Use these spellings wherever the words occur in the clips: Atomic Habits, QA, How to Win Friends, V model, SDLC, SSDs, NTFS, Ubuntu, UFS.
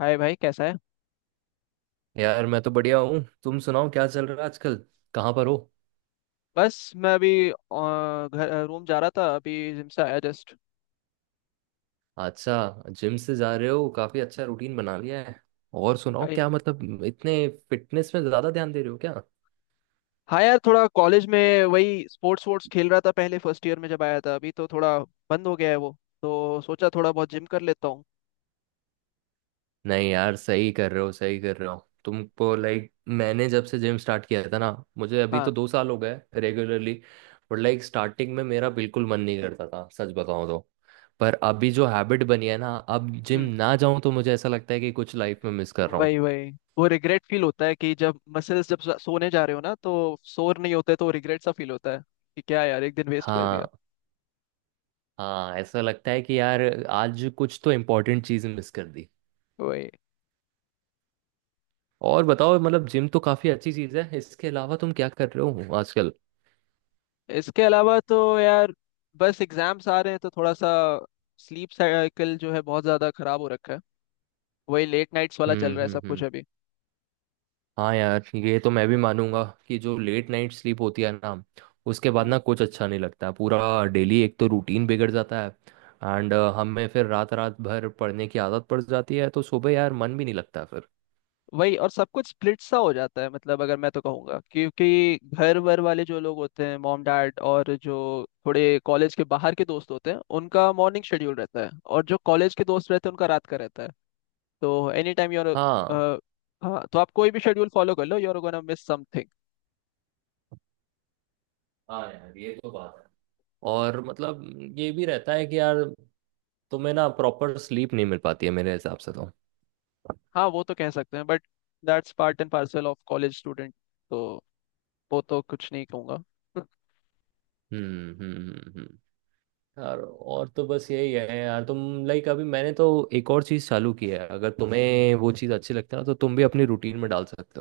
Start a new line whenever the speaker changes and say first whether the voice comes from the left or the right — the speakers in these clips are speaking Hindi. left: हाय भाई, कैसा है।
right: यार मैं तो बढ़िया हूँ। तुम सुनाओ, क्या चल रहा है आजकल? कहाँ पर हो?
left: बस मैं अभी घर रूम जा रहा था, अभी जिम से आया जस्ट।
right: अच्छा, जिम से जा रहे हो, काफी अच्छा रूटीन बना लिया है। और सुनाओ,
left: भाई,
right: क्या मतलब इतने फिटनेस में ज्यादा ध्यान दे रहे हो क्या?
left: हाँ यार, थोड़ा कॉलेज में वही स्पोर्ट्स वोर्ट्स खेल रहा था पहले फर्स्ट ईयर में जब आया था। अभी तो थोड़ा बंद हो गया है वो, तो सोचा थोड़ा बहुत जिम कर लेता हूँ।
right: नहीं यार, सही कर रहे हो, सही कर रहे हो। तुमको लाइक मैंने जब से जिम स्टार्ट किया था ना, मुझे अभी तो
left: हाँ।
right: 2 साल हो गए रेगुलरली। बट लाइक स्टार्टिंग में मेरा बिल्कुल मन नहीं करता था, सच बताऊं तो। पर अभी जो हैबिट बनी है ना, अब जिम
left: हम्म।
right: ना जाऊं तो मुझे ऐसा लगता है कि कुछ लाइफ में मिस कर रहा हूँ।
left: वही वही, वो रिग्रेट फील होता है कि जब मसल्स, जब सोने जा रहे हो ना तो सोर नहीं होते तो रिग्रेट सा फील होता है कि क्या यार, एक दिन वेस्ट कर दिया।
right: हाँ। हाँ, ऐसा लगता है कि यार आज कुछ तो इम्पोर्टेंट चीज़ मिस कर दी।
left: वही।
right: और बताओ, मतलब जिम तो काफ़ी अच्छी चीज़ है, इसके अलावा तुम क्या कर रहे हो आजकल?
left: इसके अलावा तो यार बस एग्जाम्स आ रहे हैं, तो थोड़ा सा स्लीप साइकिल जो है बहुत ज़्यादा खराब हो रखा है। वही लेट नाइट्स वाला चल
right: हम्म
left: रहा है
right: हम्म
left: सब कुछ
right: हम्म
left: अभी।
right: हाँ यार, ये तो मैं भी मानूंगा कि जो लेट नाइट स्लीप होती है ना, उसके बाद ना
left: हम्म।
right: कुछ अच्छा नहीं लगता, पूरा डेली एक तो रूटीन बिगड़ जाता है। एंड हमें फिर रात रात भर पढ़ने की आदत पड़ जाती है तो सुबह यार मन भी नहीं लगता फिर।
left: वही। और सब कुछ स्प्लिट सा हो जाता है। मतलब अगर मैं तो कहूँगा, क्योंकि घर वर वाले जो लोग होते हैं, मॉम डैड और जो थोड़े कॉलेज के बाहर के दोस्त होते हैं, उनका मॉर्निंग शेड्यूल रहता है, और जो कॉलेज के दोस्त रहते हैं उनका रात का रहता है। तो एनी टाइम योर।
right: हाँ।
left: हाँ तो आप कोई भी शेड्यूल फॉलो कर लो, you are gonna miss something.
right: हाँ यार, ये तो बात है। और मतलब ये भी रहता है कि यार तुम्हें ना प्रॉपर स्लीप नहीं मिल पाती है मेरे हिसाब से तो।
left: हाँ वो तो कह सकते हैं, but that's part and parcel of college student. तो वो तो कुछ नहीं कहूँगा।
right: हम्म हम्म हम्म, हम्म। यार और तो बस यही है यार। तुम लाइक अभी मैंने तो एक और चीज़ चालू की है, अगर तुम्हें वो चीज़ अच्छी लगती है ना तो तुम भी अपनी रूटीन में डाल सकते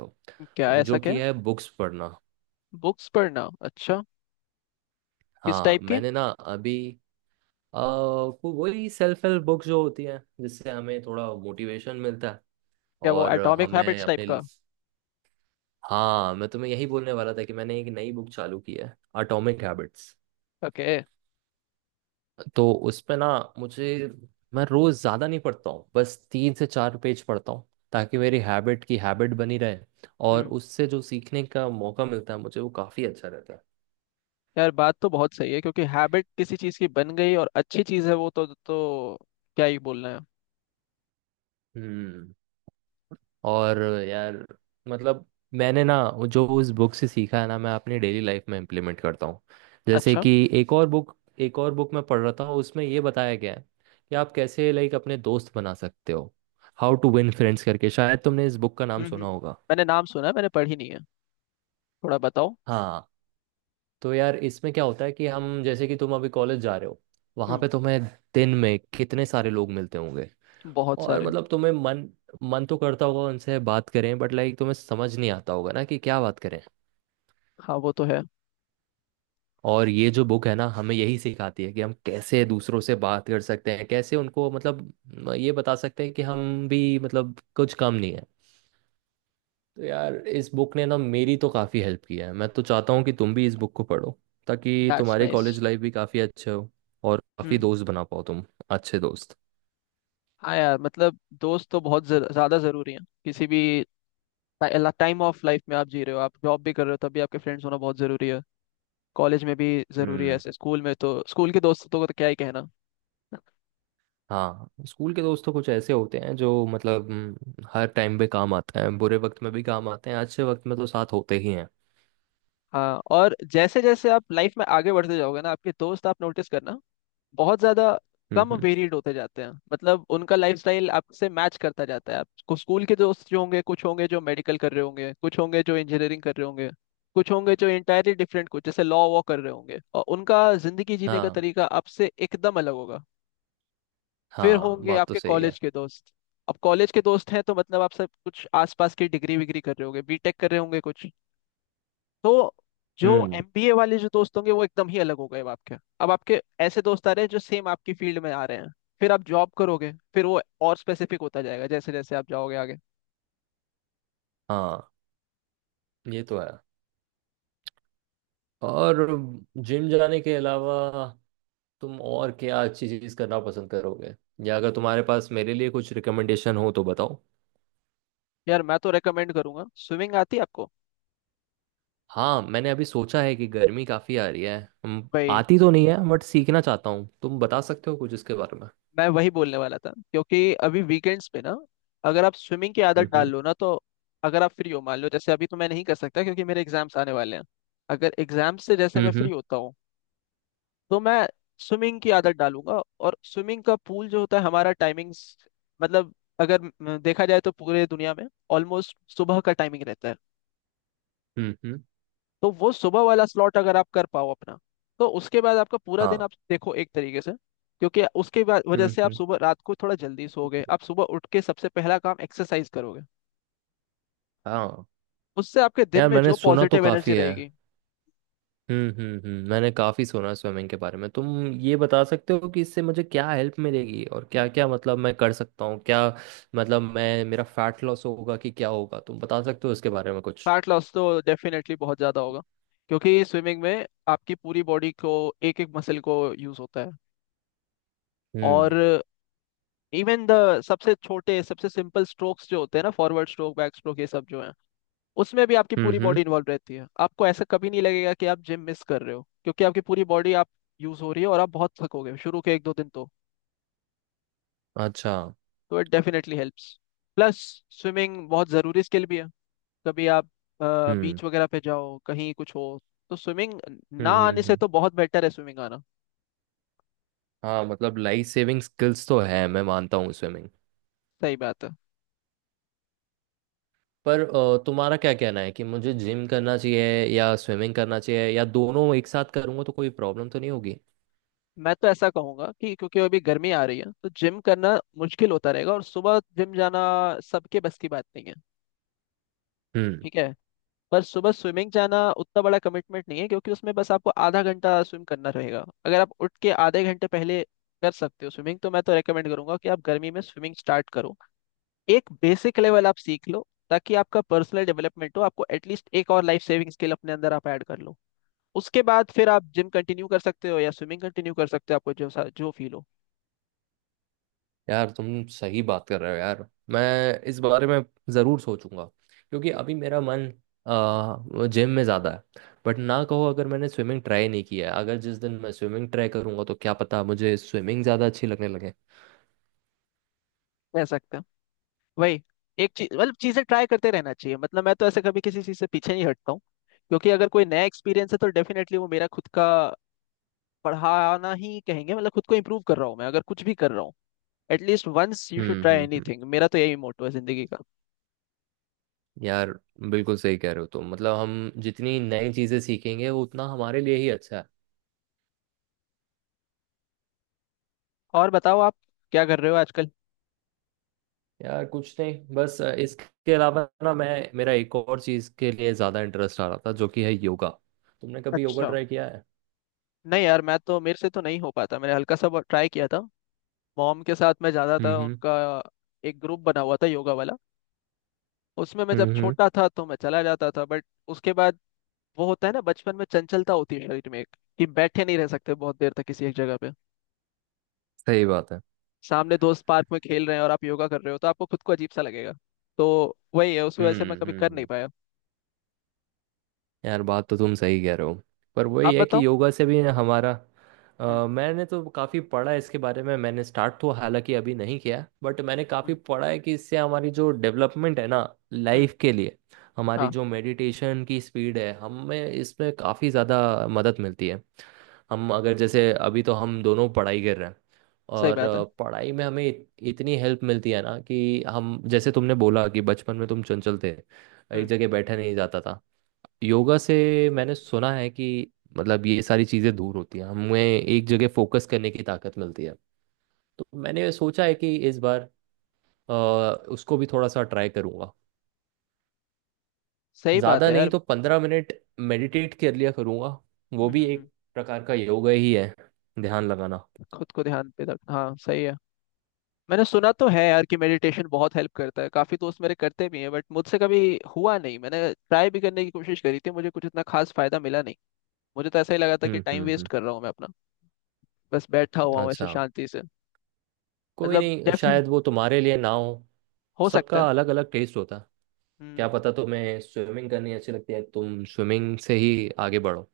left: क्या?
right: हो,
left: ऐसा
right: जो
left: क्या?
right: कि है बुक्स पढ़ना।
left: बुक्स पढ़ना? अच्छा। किस
right: हाँ,
left: टाइप की?
right: मैंने ना अभी वही सेल्फ हेल्प बुक्स जो होती हैं, जिससे हमें थोड़ा मोटिवेशन मिलता है।
left: क्या वो
right: और
left: एटॉमिक
right: हमें
left: हैबिट्स टाइप
right: अपने—
left: का?
right: हाँ, मैं तुम्हें यही बोलने वाला था कि मैंने एक नई बुक चालू की है, एटॉमिक हैबिट्स।
left: ओके।
right: तो उसमें ना, मुझे— मैं रोज ज्यादा नहीं पढ़ता हूँ, बस 3 से 4 पेज पढ़ता हूँ, ताकि मेरी हैबिट बनी रहे। और
left: हम्म।
right: उससे जो सीखने का मौका मिलता है मुझे, वो काफी अच्छा रहता है।
left: यार बात तो बहुत सही है, क्योंकि हैबिट किसी चीज़ की बन गई और अच्छी चीज़ है वो, तो क्या ही बोलना है।
right: हम्म। और यार, मतलब मैंने ना वो जो उस बुक से सीखा है ना, मैं अपनी डेली लाइफ में इम्प्लीमेंट करता हूँ। जैसे
left: अच्छा।
right: कि एक और बुक— मैं पढ़ रहा था, उसमें ये बताया गया है कि आप कैसे लाइक अपने दोस्त बना सकते हो। हाउ टू विन फ्रेंड्स करके, शायद तुमने इस बुक का नाम
left: हम्म।
right: सुना होगा।
left: मैंने नाम सुना है, मैंने पढ़ी नहीं है। थोड़ा बताओ।
right: हाँ। तो यार इसमें क्या होता है कि हम जैसे कि तुम अभी कॉलेज जा रहे हो, वहां
left: हम्म।
right: पे तुम्हें दिन में कितने सारे लोग मिलते होंगे।
left: बहुत
right: और
left: सारे।
right: मतलब तुम्हें मन— तो करता होगा उनसे बात करें, बट लाइक तुम्हें समझ नहीं आता होगा ना कि क्या बात करें।
left: हाँ वो तो है।
right: और ये जो बुक है ना, हमें यही सिखाती है कि हम कैसे दूसरों से बात कर सकते हैं, कैसे उनको मतलब ये बता सकते हैं कि हम भी मतलब कुछ कम नहीं है। तो यार, इस बुक ने ना मेरी तो काफ़ी हेल्प किया है। मैं तो चाहता हूँ कि तुम भी इस बुक को पढ़ो, ताकि
left: दैट्स
right: तुम्हारी
left: नाइस।
right: कॉलेज लाइफ भी काफ़ी अच्छे हो और काफ़ी
left: हम्म।
right: दोस्त बना पाओ तुम, अच्छे दोस्त।
left: हाँ यार, मतलब दोस्त तो बहुत ज्यादा जरूरी है। किसी भी टाइम ऑफ लाइफ में आप जी रहे हो, आप जॉब भी कर रहे हो, तभी आपके फ्रेंड्स होना बहुत जरूरी है। कॉलेज में भी जरूरी है
right: हम्म।
left: ऐसे, स्कूल में तो स्कूल के दोस्तों को तो क्या ही कहना।
right: हाँ, स्कूल के दोस्त तो कुछ ऐसे होते हैं जो मतलब हर टाइम पे काम आते हैं, बुरे वक्त में भी काम आते हैं, अच्छे वक्त में तो साथ होते ही हैं।
left: हाँ, और जैसे जैसे आप लाइफ में आगे बढ़ते जाओगे ना, आपके दोस्त, आप नोटिस करना, बहुत ज्यादा
right: हम्म
left: कम
right: हम्म,
left: वेरिएड होते जाते हैं। मतलब उनका लाइफस्टाइल आपसे मैच करता जाता है। आपको स्कूल के दोस्त जो होंगे, कुछ होंगे जो मेडिकल कर रहे होंगे, कुछ होंगे जो इंजीनियरिंग कर रहे होंगे, कुछ होंगे जो इंटायरली डिफरेंट, कुछ जैसे लॉ वॉ कर रहे होंगे, और उनका जिंदगी जीने का
right: हाँ।
left: तरीका आपसे एकदम अलग होगा। फिर
right: हाँ,
left: होंगे
right: बात तो
left: आपके
right: सही है।
left: कॉलेज के दोस्त। अब कॉलेज के दोस्त हैं तो मतलब आप सब कुछ आसपास की, डिग्री विग्री कर रहे होंगे, बीटेक कर रहे होंगे कुछ, तो जो
right: हम्म।
left: एमबीए वाले जो दोस्त होंगे वो एकदम ही अलग हो गए। अब आपके ऐसे दोस्त आ रहे हैं जो सेम आपकी फील्ड में आ रहे हैं। फिर आप जॉब करोगे, फिर वो और स्पेसिफिक होता जाएगा, जैसे जैसे आप जाओगे आगे।
right: हाँ, ये तो है। और जिम जाने के अलावा तुम और क्या अच्छी चीज करना पसंद करोगे? या अगर तुम्हारे पास मेरे लिए कुछ रिकमेंडेशन हो तो बताओ।
left: यार मैं तो रेकमेंड करूंगा स्विमिंग। आती है आपको?
right: हाँ, मैंने अभी सोचा है कि गर्मी काफी आ रही है। हम-
left: भाई,
right: आती तो नहीं है, बट सीखना चाहता हूँ, तुम बता सकते हो कुछ इसके बारे में?
left: मैं वही बोलने वाला था। क्योंकि अभी वीकेंड्स पे ना, अगर आप स्विमिंग की आदत
right: हम्म
left: डाल
right: हम्म
left: लो ना, तो अगर आप फ्री हो, मान लो जैसे अभी तो मैं नहीं कर सकता क्योंकि मेरे एग्जाम्स आने वाले हैं। अगर एग्जाम से जैसे
right: हम्म
left: मैं
right: हम्म
left: फ्री होता हूँ तो मैं स्विमिंग की आदत डालूंगा। और स्विमिंग का पूल जो होता है हमारा, टाइमिंग्स मतलब अगर देखा जाए तो पूरे दुनिया में ऑलमोस्ट सुबह का टाइमिंग रहता है।
right: हम्म, हम्म,
left: तो वो सुबह वाला स्लॉट अगर आप कर पाओ अपना, तो उसके बाद आपका पूरा दिन
right: हाँ।
left: आप देखो एक तरीके से। क्योंकि उसके बाद वजह
right: हम्म
left: से आप
right: हम्म
left: सुबह, रात को थोड़ा जल्दी सोओगे, आप सुबह उठ के सबसे पहला काम एक्सरसाइज करोगे,
right: हाँ।
left: उससे आपके दिन
right: यार
left: में
right: मैंने
left: जो
right: सुना तो
left: पॉजिटिव एनर्जी
right: काफी है।
left: रहेगी।
right: मैंने काफ़ी सुना स्विमिंग के बारे में, तुम ये बता सकते हो कि इससे मुझे क्या हेल्प मिलेगी और क्या क्या मतलब मैं कर सकता हूँ क्या? मतलब मैं मेरा फैट लॉस होगा कि क्या होगा, तुम बता सकते हो इसके बारे में कुछ?
left: फैट लॉस तो डेफिनेटली बहुत ज़्यादा होगा। क्योंकि स्विमिंग में आपकी पूरी बॉडी को, एक एक मसल को यूज़ होता है।
right: हम्म
left: और इवन द सबसे छोटे सबसे सिंपल स्ट्रोक्स जो होते हैं ना, फॉरवर्ड स्ट्रोक, बैक स्ट्रोक, ये सब जो है, उसमें भी आपकी
right: हम्म
left: पूरी
right: हम्म,
left: बॉडी इन्वॉल्व रहती है। आपको ऐसा कभी नहीं लगेगा कि आप जिम मिस कर रहे हो, क्योंकि आपकी पूरी बॉडी आप यूज हो रही है। और आप बहुत थकोगे शुरू के एक दो दिन तो
right: अच्छा।
left: तो it definitely helps. Plus, swimming बहुत ज़रूरी स्किल भी है। कभी आप
right: हम्म
left: बीच वगैरह पे जाओ, कहीं कुछ हो, तो स्विमिंग ना
right: हम्म हम्म
left: आने से
right: हम्म।
left: तो बहुत बेटर है स्विमिंग आना।
right: हाँ, मतलब लाइफ सेविंग स्किल्स तो है, मैं मानता हूँ, स्विमिंग।
left: सही बात है।
right: पर तुम्हारा क्या कहना है कि मुझे जिम करना चाहिए या स्विमिंग करना चाहिए, या दोनों एक साथ करूँगा तो कोई प्रॉब्लम तो नहीं होगी?
left: मैं तो ऐसा कहूंगा कि, क्योंकि अभी गर्मी आ रही है, तो जिम करना मुश्किल होता रहेगा और सुबह जिम जाना सबके बस की बात नहीं है। ठीक है, पर सुबह स्विमिंग जाना उतना बड़ा कमिटमेंट नहीं है, क्योंकि उसमें बस आपको आधा घंटा स्विम करना रहेगा। अगर आप उठ के आधे घंटे पहले कर सकते हो स्विमिंग, तो मैं तो रेकमेंड करूंगा कि आप गर्मी में स्विमिंग स्टार्ट करो। एक बेसिक लेवल आप सीख लो, ताकि आपका पर्सनल डेवलपमेंट हो। आपको एटलीस्ट एक और लाइफ सेविंग स्किल अपने अंदर आप ऐड कर लो। उसके बाद फिर आप जिम कंटिन्यू कर सकते हो या स्विमिंग कंटिन्यू कर सकते हो, आपको जो जो फील हो।
right: यार, तुम सही बात कर रहे हो यार। मैं इस बारे में ज़रूर सोचूंगा, क्योंकि अभी मेरा मन जिम में ज़्यादा है। बट ना कहो, अगर मैंने स्विमिंग ट्राई नहीं किया है, अगर जिस दिन मैं स्विमिंग ट्राई करूंगा तो क्या पता मुझे स्विमिंग ज़्यादा अच्छी लगने लगे।
left: कह सकते हैं। वही, एक चीज मतलब चीजें ट्राई करते रहना चाहिए। मतलब मैं तो ऐसे कभी किसी चीज से पीछे नहीं हटता हूँ। क्योंकि अगर कोई नया एक्सपीरियंस है, तो डेफिनेटली वो मेरा खुद का पढ़ाना ही कहेंगे। मतलब खुद को इम्प्रूव कर रहा हूँ मैं, अगर कुछ भी कर रहा हूँ। At least once you should
right: hmm
left: try
right: hmm hmm
left: anything, मेरा तो यही मोटो है जिंदगी का।
right: यार बिल्कुल सही कह रहे हो तुम, मतलब हम जितनी नई चीज़ें सीखेंगे वो उतना हमारे लिए ही अच्छा है।
left: और बताओ आप क्या कर रहे हो आजकल?
right: यार कुछ नहीं, बस इसके अलावा ना, मैं मेरा एक और चीज़ के लिए ज़्यादा इंटरेस्ट आ रहा था, जो कि है योगा। तुमने कभी योगा
left: अच्छा।
right: ट्राई किया है?
left: नहीं यार, मैं तो, मेरे से तो नहीं हो पाता। मैंने हल्का सा ट्राई किया था। मॉम के साथ मैं जाता था,
right: हम्म
left: उनका एक ग्रुप बना हुआ था योगा वाला। उसमें मैं जब
right: हम्म हम्म
left: छोटा था तो मैं चला जाता था, बट उसके बाद, वो होता है ना बचपन में चंचलता होती है शरीर में एक, कि बैठे नहीं रह सकते बहुत देर तक किसी एक जगह पे।
right: सही बात है।
left: सामने दोस्त पार्क में खेल रहे हैं और आप योगा कर रहे हो, तो आपको खुद को अजीब सा लगेगा। तो वही है, उसकी वजह से मैं
right: हम्म
left: कभी
right: हम्म
left: कर नहीं
right: हम्म,
left: पाया।
right: यार बात तो तुम सही कह रहे हो। पर वही
left: आप
right: है
left: बताओ।
right: कि योगा से भी हमारा—
left: हम्म।
right: मैंने तो काफ़ी पढ़ा है इसके बारे में। मैंने स्टार्ट तो हालांकि अभी नहीं किया, बट मैंने काफ़ी
left: हम्म।
right: पढ़ा है कि इससे हमारी जो डेवलपमेंट है ना
left: हम्म।
right: लाइफ के लिए, हमारी
left: हाँ
right: जो मेडिटेशन की स्पीड है, हमें इसमें काफ़ी ज़्यादा मदद मिलती है। हम अगर जैसे अभी तो हम दोनों पढ़ाई कर रहे हैं,
left: सही
right: और
left: बात है।
right: पढ़ाई में हमें इतनी हेल्प मिलती है ना कि हम जैसे तुमने बोला कि बचपन में तुम चंचल थे, एक
left: हम्म।
right: जगह बैठा नहीं जाता था। योगा से मैंने सुना है कि मतलब ये सारी चीज़ें दूर होती हैं, हमें एक जगह फोकस करने की ताकत मिलती है। तो मैंने सोचा है कि इस बार अ, उसको भी थोड़ा सा ट्राई करूँगा।
left: सही बात
right: ज़्यादा
left: है यार।
right: नहीं तो 15 मिनट मेडिटेट कर लिया करूँगा,
left: हम्म।
right: वो
left: हम्म।
right: भी एक प्रकार का योगा ही है, ध्यान लगाना।
left: खुद को ध्यान पे रख, हाँ सही है। मैंने सुना तो है यार कि मेडिटेशन बहुत हेल्प करता है, काफी दोस्त मेरे करते भी हैं, बट मुझसे कभी हुआ नहीं। मैंने ट्राई भी करने की कोशिश करी थी, मुझे कुछ इतना खास फायदा मिला नहीं। मुझे तो ऐसा ही लगा था कि
right: हम्म
left: टाइम
right: हम्म
left: वेस्ट
right: हम्म
left: कर रहा हूँ मैं अपना, बस बैठा हुआ हूँ ऐसे
right: अच्छा,
left: शांति से।
right: कोई
left: मतलब
right: नहीं,
left: डेफिनेट,
right: शायद वो तुम्हारे लिए ना हो।
left: हो सकता है।
right: सबका अलग अलग टेस्ट होता है।
left: हम्म।
right: क्या पता तुम्हें स्विमिंग करनी अच्छी लगती है, तुम स्विमिंग से ही आगे बढ़ो।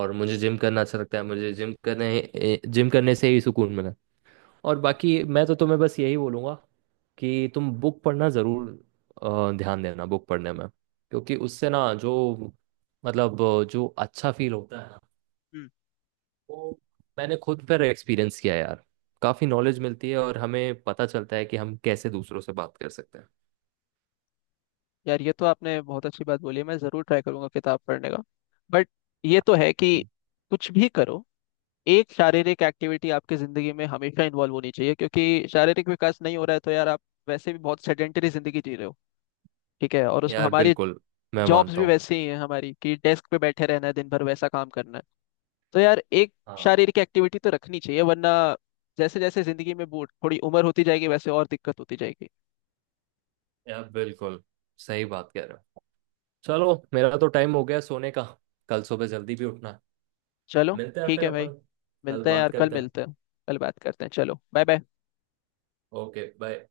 right: और मुझे जिम करना अच्छा लगता है, मुझे जिम करने से ही सुकून मिला। और बाकी मैं तो तुम्हें बस यही बोलूँगा कि तुम बुक पढ़ना ज़रूर। ध्यान देना बुक पढ़ने में, क्योंकि उससे ना जो मतलब जो अच्छा फील होता है ना, वो मैंने खुद पर एक्सपीरियंस किया है यार। काफ़ी नॉलेज मिलती है, और हमें पता चलता है कि हम कैसे दूसरों से बात कर सकते हैं।
left: यार ये तो आपने बहुत अच्छी बात बोली है, मैं जरूर ट्राई करूंगा किताब पढ़ने का। बट ये तो है कि कुछ भी करो, एक शारीरिक एक्टिविटी आपकी जिंदगी में हमेशा इन्वॉल्व होनी चाहिए, क्योंकि शारीरिक विकास नहीं हो रहा है तो यार आप वैसे भी बहुत सेडेंटरी जिंदगी जी रहे हो। ठीक है, और उसमें
right: यार
left: हमारी
right: बिल्कुल, मैं
left: जॉब्स
right: मानता
left: भी
right: हूँ।
left: वैसी ही हैं हमारी, कि डेस्क पे बैठे रहना है दिन भर, वैसा काम करना है। तो यार एक
right: हाँ
left: शारीरिक एक्टिविटी तो रखनी चाहिए, वरना जैसे जैसे जिंदगी में बूढ़ थोड़ी उम्र होती जाएगी वैसे और दिक्कत होती जाएगी।
right: यार, बिल्कुल सही बात कह रहे हो। चलो, मेरा तो टाइम हो गया सोने का, कल सुबह जल्दी भी उठना है।
left: चलो,
right: मिलते हैं
left: ठीक
right: फिर
left: है भाई।
right: अपन, कल
left: मिलते हैं
right: बात
left: यार, कल
right: करते हैं।
left: मिलते हैं। कल बात करते हैं। चलो बाय बाय।
right: Okay, bye.